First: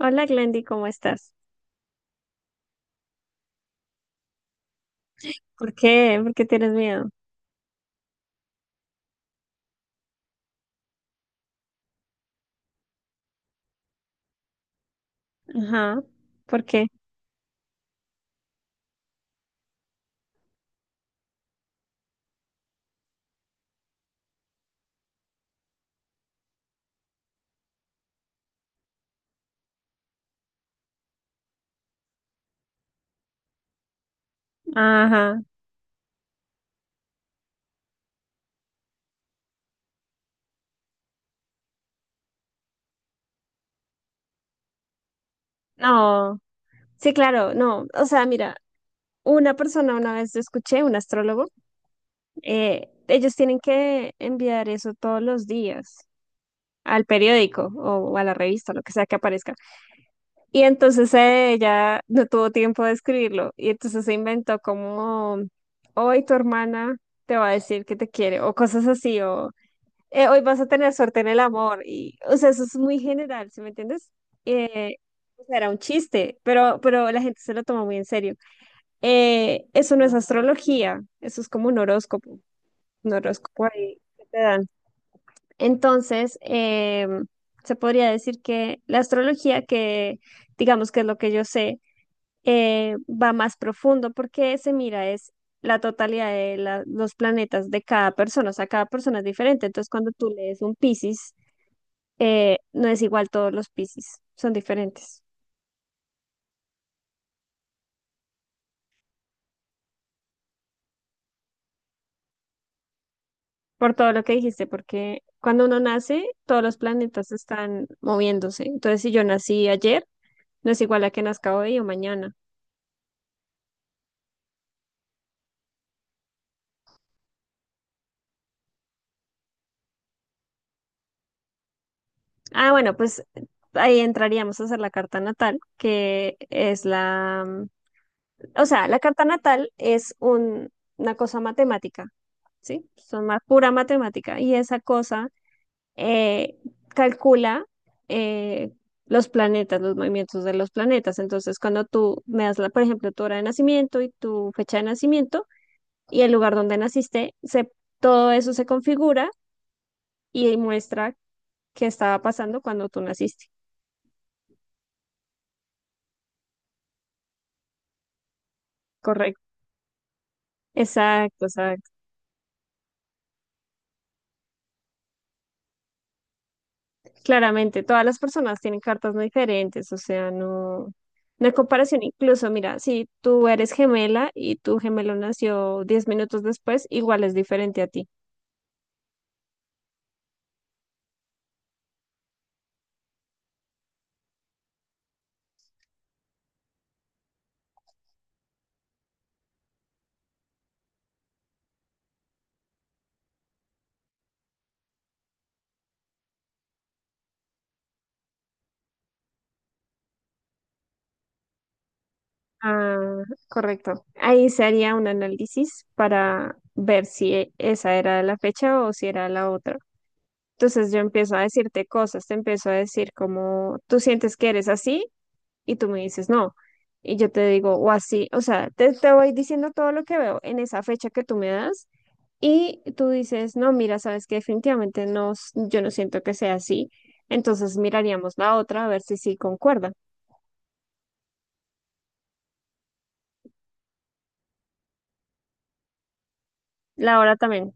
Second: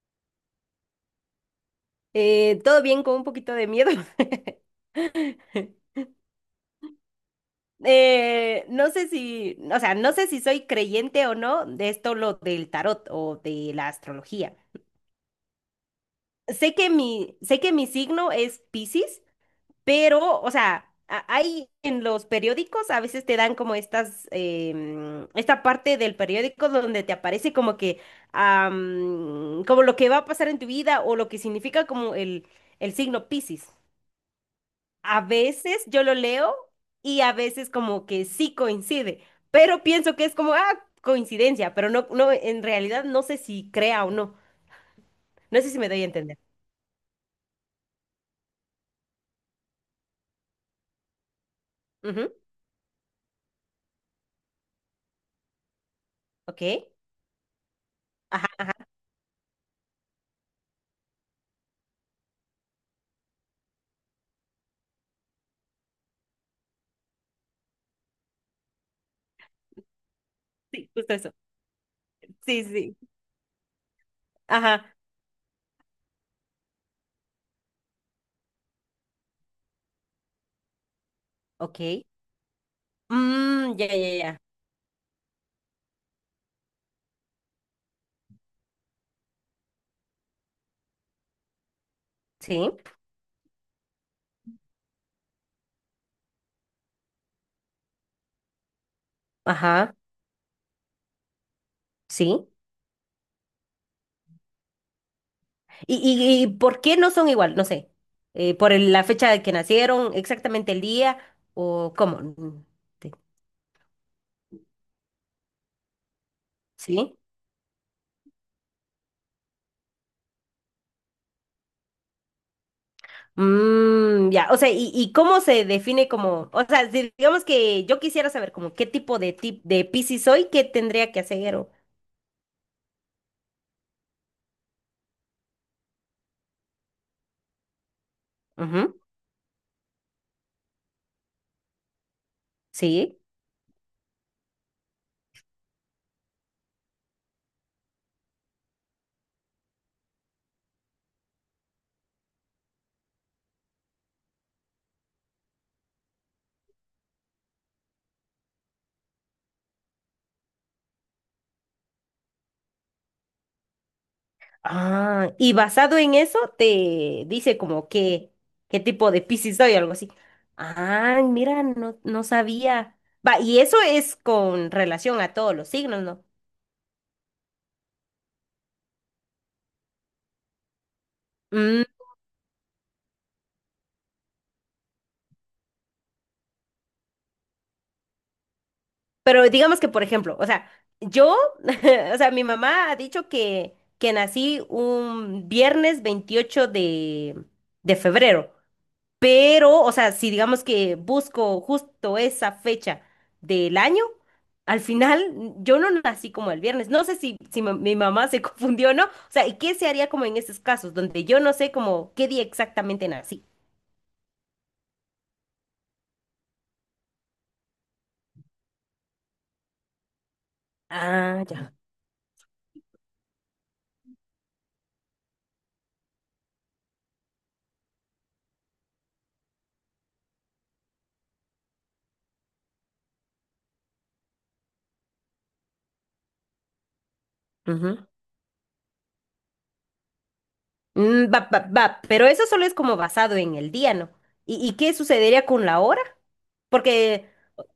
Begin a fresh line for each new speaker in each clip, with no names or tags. Hola Glendy, ¿cómo estás?
Todo bien con un poquito de miedo.
¿Por qué? ¿Por qué tienes miedo?
No sé si, o sea, no sé si soy creyente o no de esto lo del tarot o de la astrología.
Ajá. ¿Por qué?
Sé que mi signo es Piscis, pero, o sea, hay en los periódicos a veces te dan como estas, esta parte del periódico donde te aparece como que, como lo que va a pasar en tu vida o lo que significa como el signo Piscis. A
Ajá.
veces yo lo leo y a veces como que sí coincide, pero pienso que es como, coincidencia, pero no, en realidad no sé si crea o no. No sé si me doy a entender.
No. Sí, claro, no. O sea, mira, una persona una vez yo escuché, un astrólogo,
Ujú.
ellos tienen que enviar eso todos los días
Ok.
al periódico o, a la
Ajá,
revista, lo que sea que aparezca. Y entonces ella no tuvo tiempo de escribirlo y entonces se inventó como, hoy tu hermana te va a decir que te quiere o cosas así o hoy vas a
sí,
tener
justo
suerte en
eso.
el amor. Y, o sea, eso
Sí, sí,
es
sí.
muy general, ¿sí me entiendes?
Ajá,
Eh, o sea, era un chiste, pero la gente se lo toma muy en serio. Eso no es astrología, eso es como
ok.
un horóscopo
Mm, ya,
ahí
ya,
que
ya.
te dan. Entonces, se podría decir que la astrología, que digamos que es lo que yo sé,
Sí,
va más profundo porque se mira es la totalidad de los planetas de cada persona, o sea, cada persona es diferente. Entonces,
ajá,
cuando tú lees un Piscis,
sí.
no es igual todos los Piscis, son diferentes.
¿Y, y y por qué no son igual? No sé. ¿Por la fecha de que nacieron, exactamente el día o cómo? Mm, te-
Por todo lo que dijiste, porque cuando uno nace, todos los
Sí.
planetas están moviéndose. Entonces, si yo nací ayer, no es igual a que nazca hoy o mañana.
Mm, ya, o sea, ¿ y cómo se define como, o sea, si digamos que yo quisiera saber como qué tipo de tip de Piscis soy, qué tendría que hacer o…
Ah, bueno, pues ahí entraríamos a hacer la carta natal, que es la, o sea, la
Ujú,
carta natal es una cosa matemática, ¿sí?
sí.
Son más pura matemática y esa cosa eh, calcula eh, los planetas, los movimientos de los planetas. Entonces, cuando tú me das, la, por ejemplo, tu hora de nacimiento y tu fecha de nacimiento y el lugar donde naciste, se, todo eso se configura y muestra qué estaba pasando cuando tú naciste.
Ah, y basado en eso te dice como qué, qué tipo de
Correcto.
Piscis soy, o algo así. Ah,
Exacto,
mira,
exacto.
no, no sabía. Va, y eso es con relación a todos los signos, ¿no?
Claramente, todas las personas tienen cartas muy diferentes, o sea, no, no hay comparación. Incluso, mira, si tú eres gemela y tu gemelo nació 10 minutos después, igual es diferente a ti.
Pero digamos que, por ejemplo, o sea, yo, o sea, mi mamá ha dicho que nací un viernes 28 de febrero, pero, o sea, si digamos que busco justo esa fecha del año, al final yo no nací como el viernes. No sé si, si mi mamá se confundió o no. O sea, ¿y qué se haría como en esos casos donde yo no sé como qué día
Ah,
exactamente nací?
correcto. Ahí se haría un análisis para ver si esa era la fecha o si era la otra. Entonces yo empiezo a
Ah,
decirte cosas, te empiezo a decir como tú sientes que eres así y tú me dices no. Y yo te digo o así, o sea, te voy diciendo todo lo que veo en esa fecha que tú me das y tú dices, no, mira, sabes que definitivamente no, yo no siento que sea así. Entonces
ya.
miraríamos la otra a ver si sí concuerda.
Mm, va, va, va, pero eso solo es como basado en el día, ¿no? ¿ y qué sucedería con la hora?
La
Porque,
hora también.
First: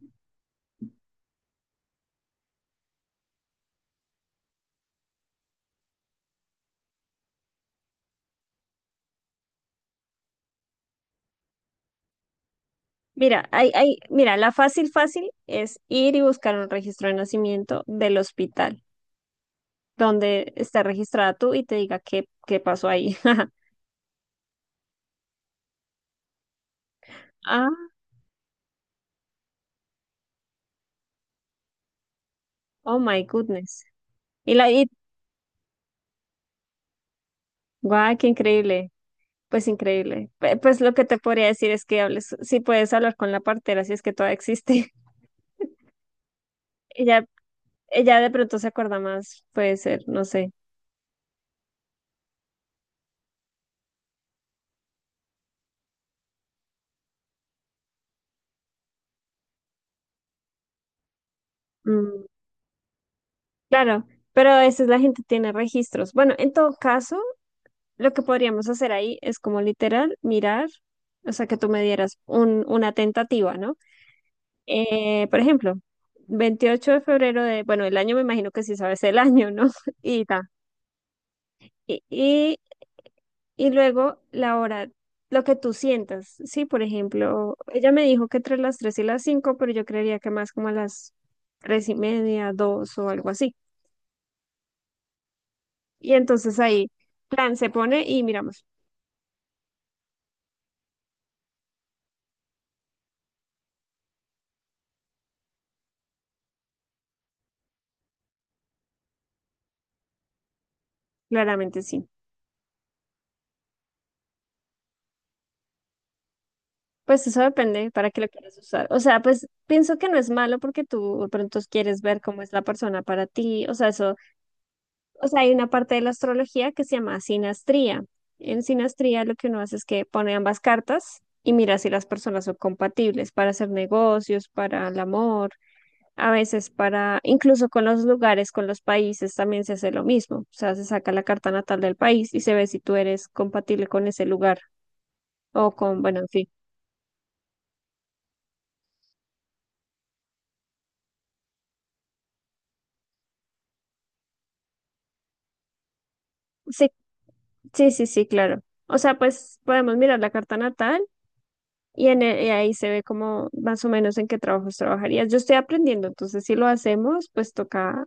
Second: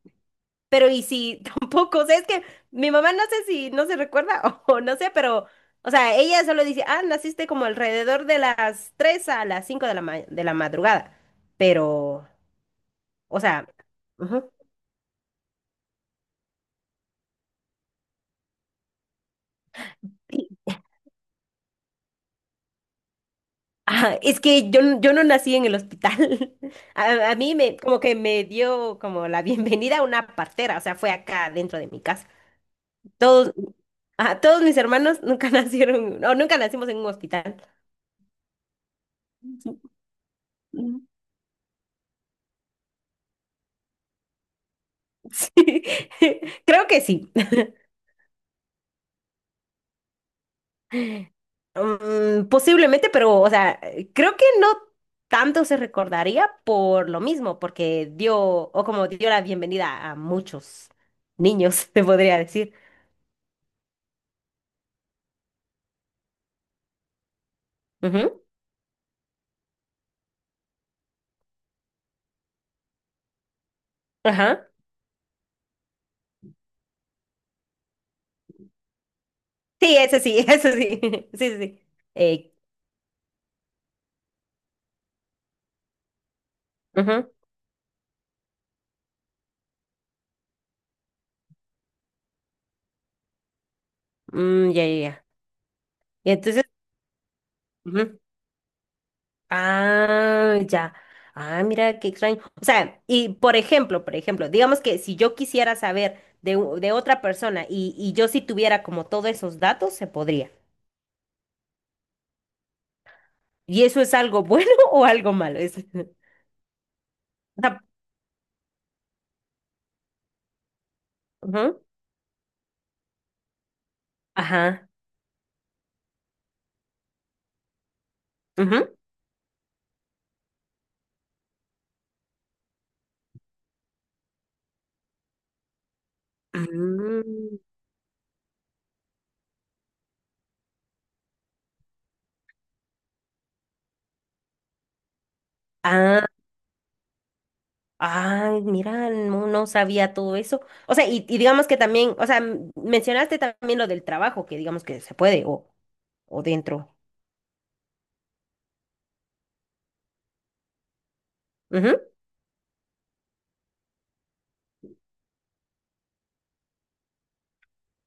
pero y si tampoco, o sea, es que mi mamá no sé si no se recuerda o, no sé, pero, o sea, ella solo dice, ah, naciste como alrededor de las 3 a las 5 de la, de la madrugada, pero, o
Mira,
sea,
mira, la
ujú.
fácil, fácil es ir y buscar un registro de nacimiento del hospital donde está registrada tú y te diga qué pasó ahí.
Ah, es que yo, yo no nací en el hospital. A mí
Ah,
me, como que me dio como la bienvenida a una partera, o sea, fue acá dentro de mi casa.
oh my
Todos,
goodness.
ajá,
Y,
todos
la,
mis
y
hermanos nunca nacieron, o nunca nacimos en un hospital.
Guau, qué increíble. Pues increíble. Pues lo que
Mm,
te podría decir es que hables, si puedes hablar con la partera, si es que todavía existe.
sí, creo que
Ella,
sí.
ella de pronto se acuerda más, puede ser, no sé.
Mm, posiblemente, pero, o sea, creo que no tanto se recordaría por lo mismo, porque dio, o como dio la bienvenida a muchos niños, te
Mm,
podría decir.
claro, pero a veces la gente tiene registros. Bueno, en todo caso, lo que
Ujú.
podríamos hacer ahí es como literal mirar, o sea, que tú me dieras un, una tentativa, ¿no?
Ajá.
Por ejemplo, 28 de febrero de, bueno, el año me imagino que sí sabes el año, ¿no?
Sí, eso
Y
sí,
ta.
eso sí. Sí, sí, sí.
Y,
Eh,
y Y luego la hora, lo que tú sientas, sí, por
ujú,
ejemplo, ella me dijo que entre las 3 y las 5 pero yo creería que más como a las 3 y media, 2 o algo así.
mm, ya, ya, ya.
Y
Y
entonces
entonces…
ahí, plan se pone y miramos,
Ah, ya. Ah, mira qué extraño. O sea, y por ejemplo, digamos que si yo quisiera saber de, de otra persona y yo si tuviera como todos esos datos, se podría.
claramente sí.
¿Y eso es algo bueno o algo malo?
Pues eso
O sea,
depende para qué lo quieras usar. O sea, pues pienso que no es malo porque tú de pronto
ujú,
quieres ver cómo es la persona para ti. O sea, eso.
ajá.
O sea, hay una parte de la astrología que se llama sinastría. En
Ujú.
sinastría lo que uno hace es que pone ambas cartas y mira si las personas son compatibles para hacer negocios, para el amor, a veces para,
Mm.
incluso con los lugares, con los países también se hace lo mismo. O sea, se saca la carta natal del país y se ve si tú eres compatible con ese lugar o con, bueno,
Ah,
en fin.
ay, mira, no, no sabía todo eso. O sea, y digamos que también, o sea, mencionaste también lo del trabajo, que digamos que se puede o
Sí,
dentro.
sí, claro. O sea, pues podemos mirar la carta natal.
Ujú.
Y ahí se ve como más o menos en qué trabajos trabajarías. Yo estoy aprendiendo, entonces si lo hacemos, pues toca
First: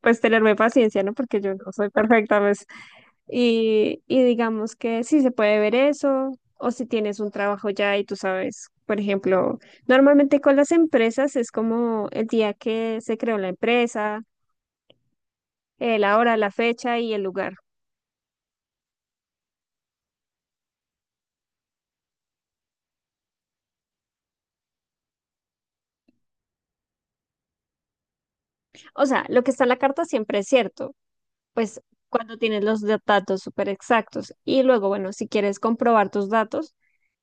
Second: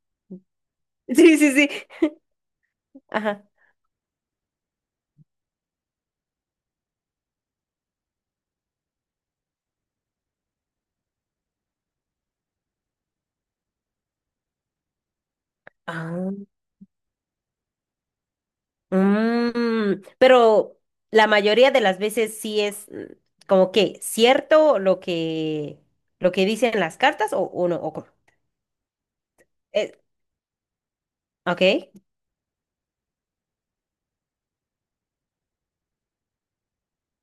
pues tenerme paciencia, ¿no?
Sí,
Porque
sí,
yo
sí.
no soy perfecta, pues.
Ajá.
Y digamos que si se puede ver eso, o si tienes un trabajo ya y tú sabes, por ejemplo, normalmente con las empresas es como el día que se creó la empresa, la
Ah,
hora, la fecha y el lugar.
mm, pero la mayoría de las veces sí es mm, como que cierto lo que dicen las cartas o no o cómo.
O sea, lo que está en la
Eh,
carta siempre es cierto
ok,
pues cuando tienes los datos súper exactos. Y luego, bueno, si quieres comprobar tus datos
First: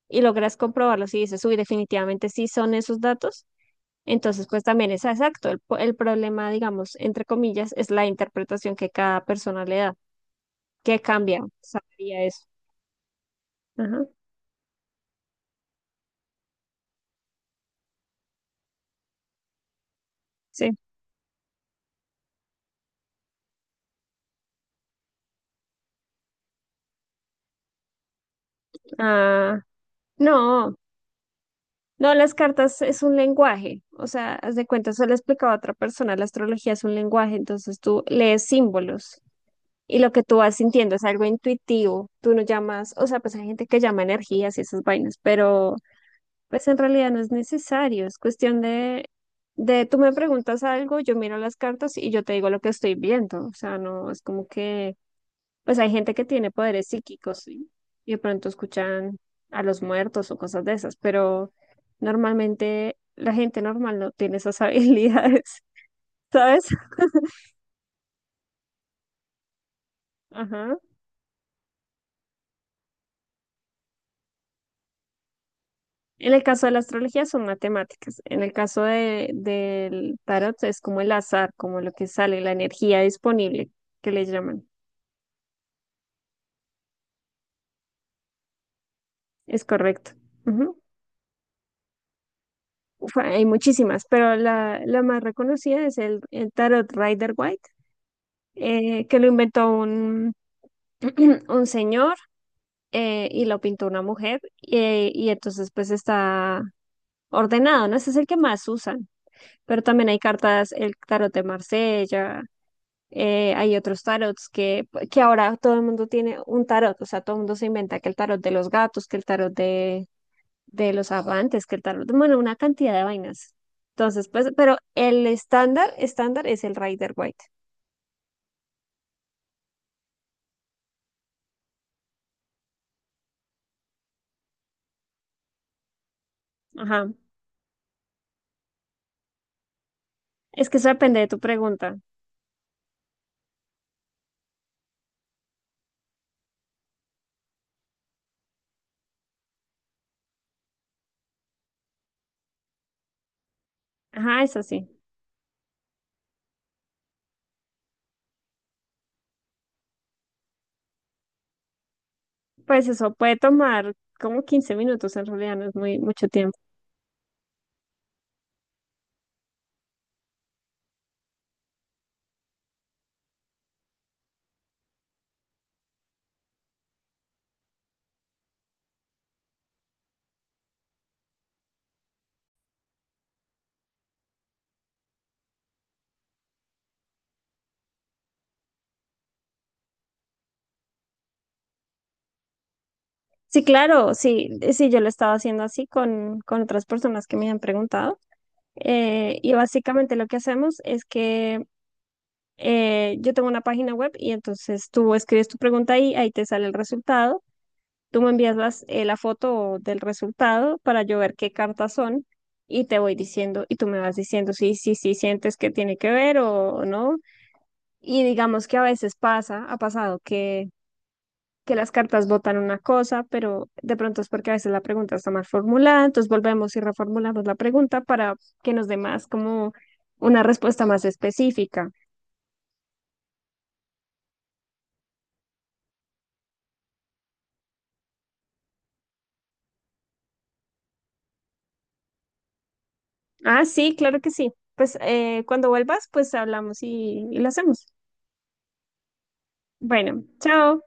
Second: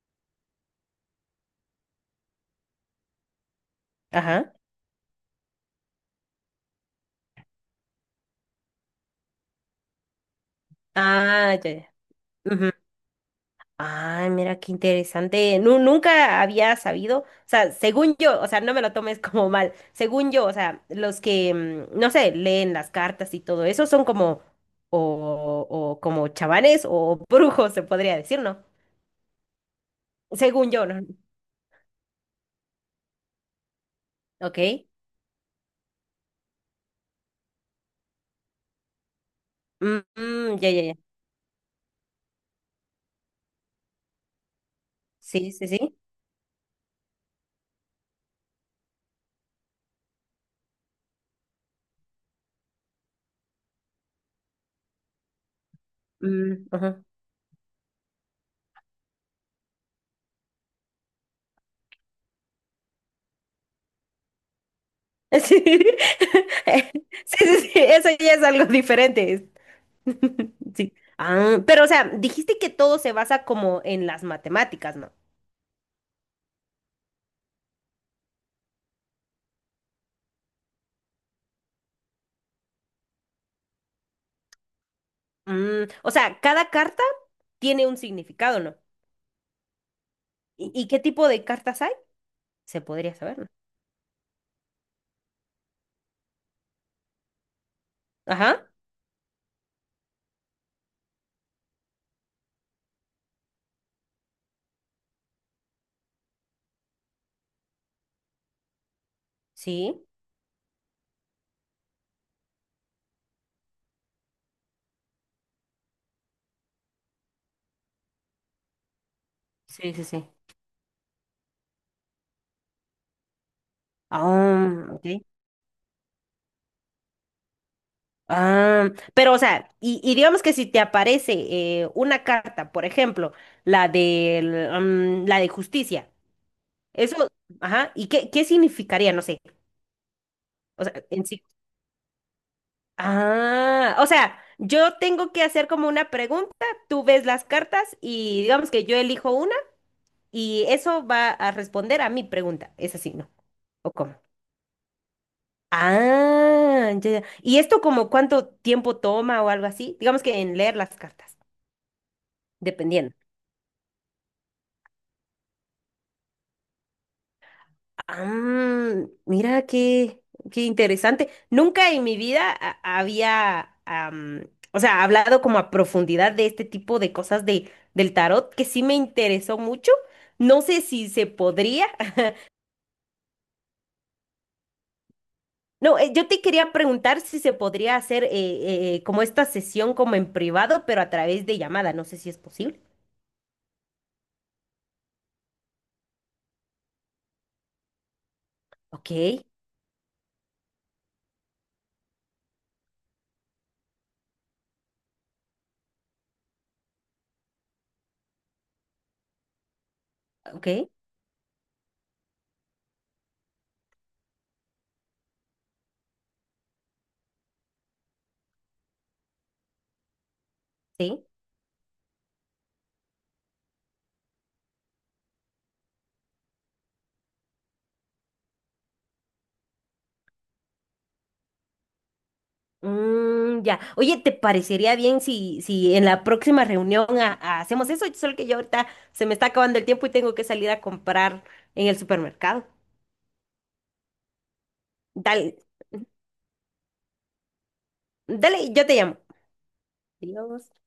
y logras comprobarlos y dices, uy, definitivamente sí son esos datos, entonces
ajá.
pues también es exacto. El problema, digamos, entre comillas, es la interpretación que cada persona le da, que cambia,
Ah, ya, ya.
sabría eso.
Ujú.
Ajá,
Ay, mira qué interesante. Nunca había sabido, o sea, según yo, o sea, no me lo tomes como mal. Según yo, o
sí.
sea, los que, mm, no sé, leen las cartas y todo eso son como, o como chamanes o brujos, se podría decir, ¿no?
Ah,
Según
no.
yo, ¿no?
No, las cartas es un lenguaje, o sea, haz de
Ok.
cuenta, se lo explicaba a otra persona, la astrología es un lenguaje, entonces tú lees símbolos. Y
Mm,
lo que tú vas
mm, ya, ya,
sintiendo
ya.
es algo intuitivo, tú no llamas, o sea, pues hay gente que llama energías y esas vainas,
Sí, sí,
pero
sí.
pues en realidad no es necesario, es cuestión de tú me preguntas algo, yo miro las cartas y yo te digo lo que estoy viendo, o sea, no es como que, pues hay gente que tiene
Mm,
poderes
ajá.
psíquicos, ¿sí? Y de pronto escuchan a los muertos o cosas de esas, pero normalmente la gente normal no tiene esas habilidades,
Sí.
¿sabes?
Sí, sí, sí, eso ya es algo diferente.
Ajá.
Sí. Ah, pero, o sea, dijiste que todo se basa como en las matemáticas, ¿no?
En el caso de la astrología son matemáticas. En el caso de, del tarot es como el azar, como lo que sale, la energía disponible, que le llaman.
Mm, o sea, cada carta tiene un significado, ¿no?
Es correcto.
¿
Ujú.
y qué tipo de cartas hay? Se podría
Uf,
saber,
hay
¿no?
muchísimas, pero la más reconocida es el tarot Rider White,
Ajá.
que lo inventó un, un señor y lo pintó una mujer. Y entonces pues está ordenado, ¿no? Ese es el que más usan. Pero
Sí.
también hay cartas, el tarot de Marsella, hay otros tarots que ahora todo el mundo tiene un tarot, o sea, todo el mundo se inventa que el tarot de los gatos, que el tarot
Sí, sí, sí.
de los amantes, que el tarot, bueno, una cantidad de vainas. Entonces, pues, pero
Ah, ok.
el estándar, estándar es el Rider White.
Ah, pero o sea, y digamos que si te aparece una carta, por ejemplo, la de la de justicia,
Ajá.
eso, ajá, ¿y qué, qué significaría? No sé,
Es que
o
eso
sea,
depende
en
de tu
sí.
pregunta.
Ah, o sea, yo tengo que hacer como una pregunta, tú ves las cartas y digamos que yo elijo una y eso va a responder a mi pregunta, es así, ¿no? ¿O cómo?
Ajá, es así.
Ah, ya, ya. ¿Y esto como cuánto tiempo toma o algo así? Digamos que en leer las cartas,
Pues eso
dependiendo…
puede tomar como 15 minutos, en realidad no es muy mucho tiempo.
Ah, mira qué, qué interesante. Nunca en mi vida había, am, o sea, hablado como a profundidad de este tipo de cosas de, del tarot, que sí me interesó mucho. No sé si se podría. No, yo te quería preguntar si se podría hacer como esta sesión como en privado, pero a través de llamada. No sé si es posible.
Sí, claro, sí, sí, yo lo he estado haciendo así con otras personas que me han preguntado.
Ok,
Y básicamente lo que hacemos es que yo tengo una página web y entonces tú escribes tu pregunta ahí, ahí te sale el resultado. Tú me envías la foto del
ok,
resultado para yo ver qué cartas son y te voy diciendo y tú me vas diciendo si sí, sí, sientes que tiene que ver o no. Y digamos que a veces pasa, ha pasado
sí.
que las cartas votan una cosa, pero de pronto es porque a veces la pregunta está mal formulada, entonces volvemos y reformulamos la pregunta para que nos dé más como una respuesta más específica.
Mm, ya. Oye, ¿te parecería bien si, si en la próxima reunión hacemos eso? Solo que yo ahorita se me está acabando el tiempo y tengo que salir a comprar en el supermercado.
Ah, sí, claro que sí. Pues
Dale,
cuando vuelvas, pues hablamos y lo hacemos.
dale, yo te llamo.
Bueno,
Adiós.
chao.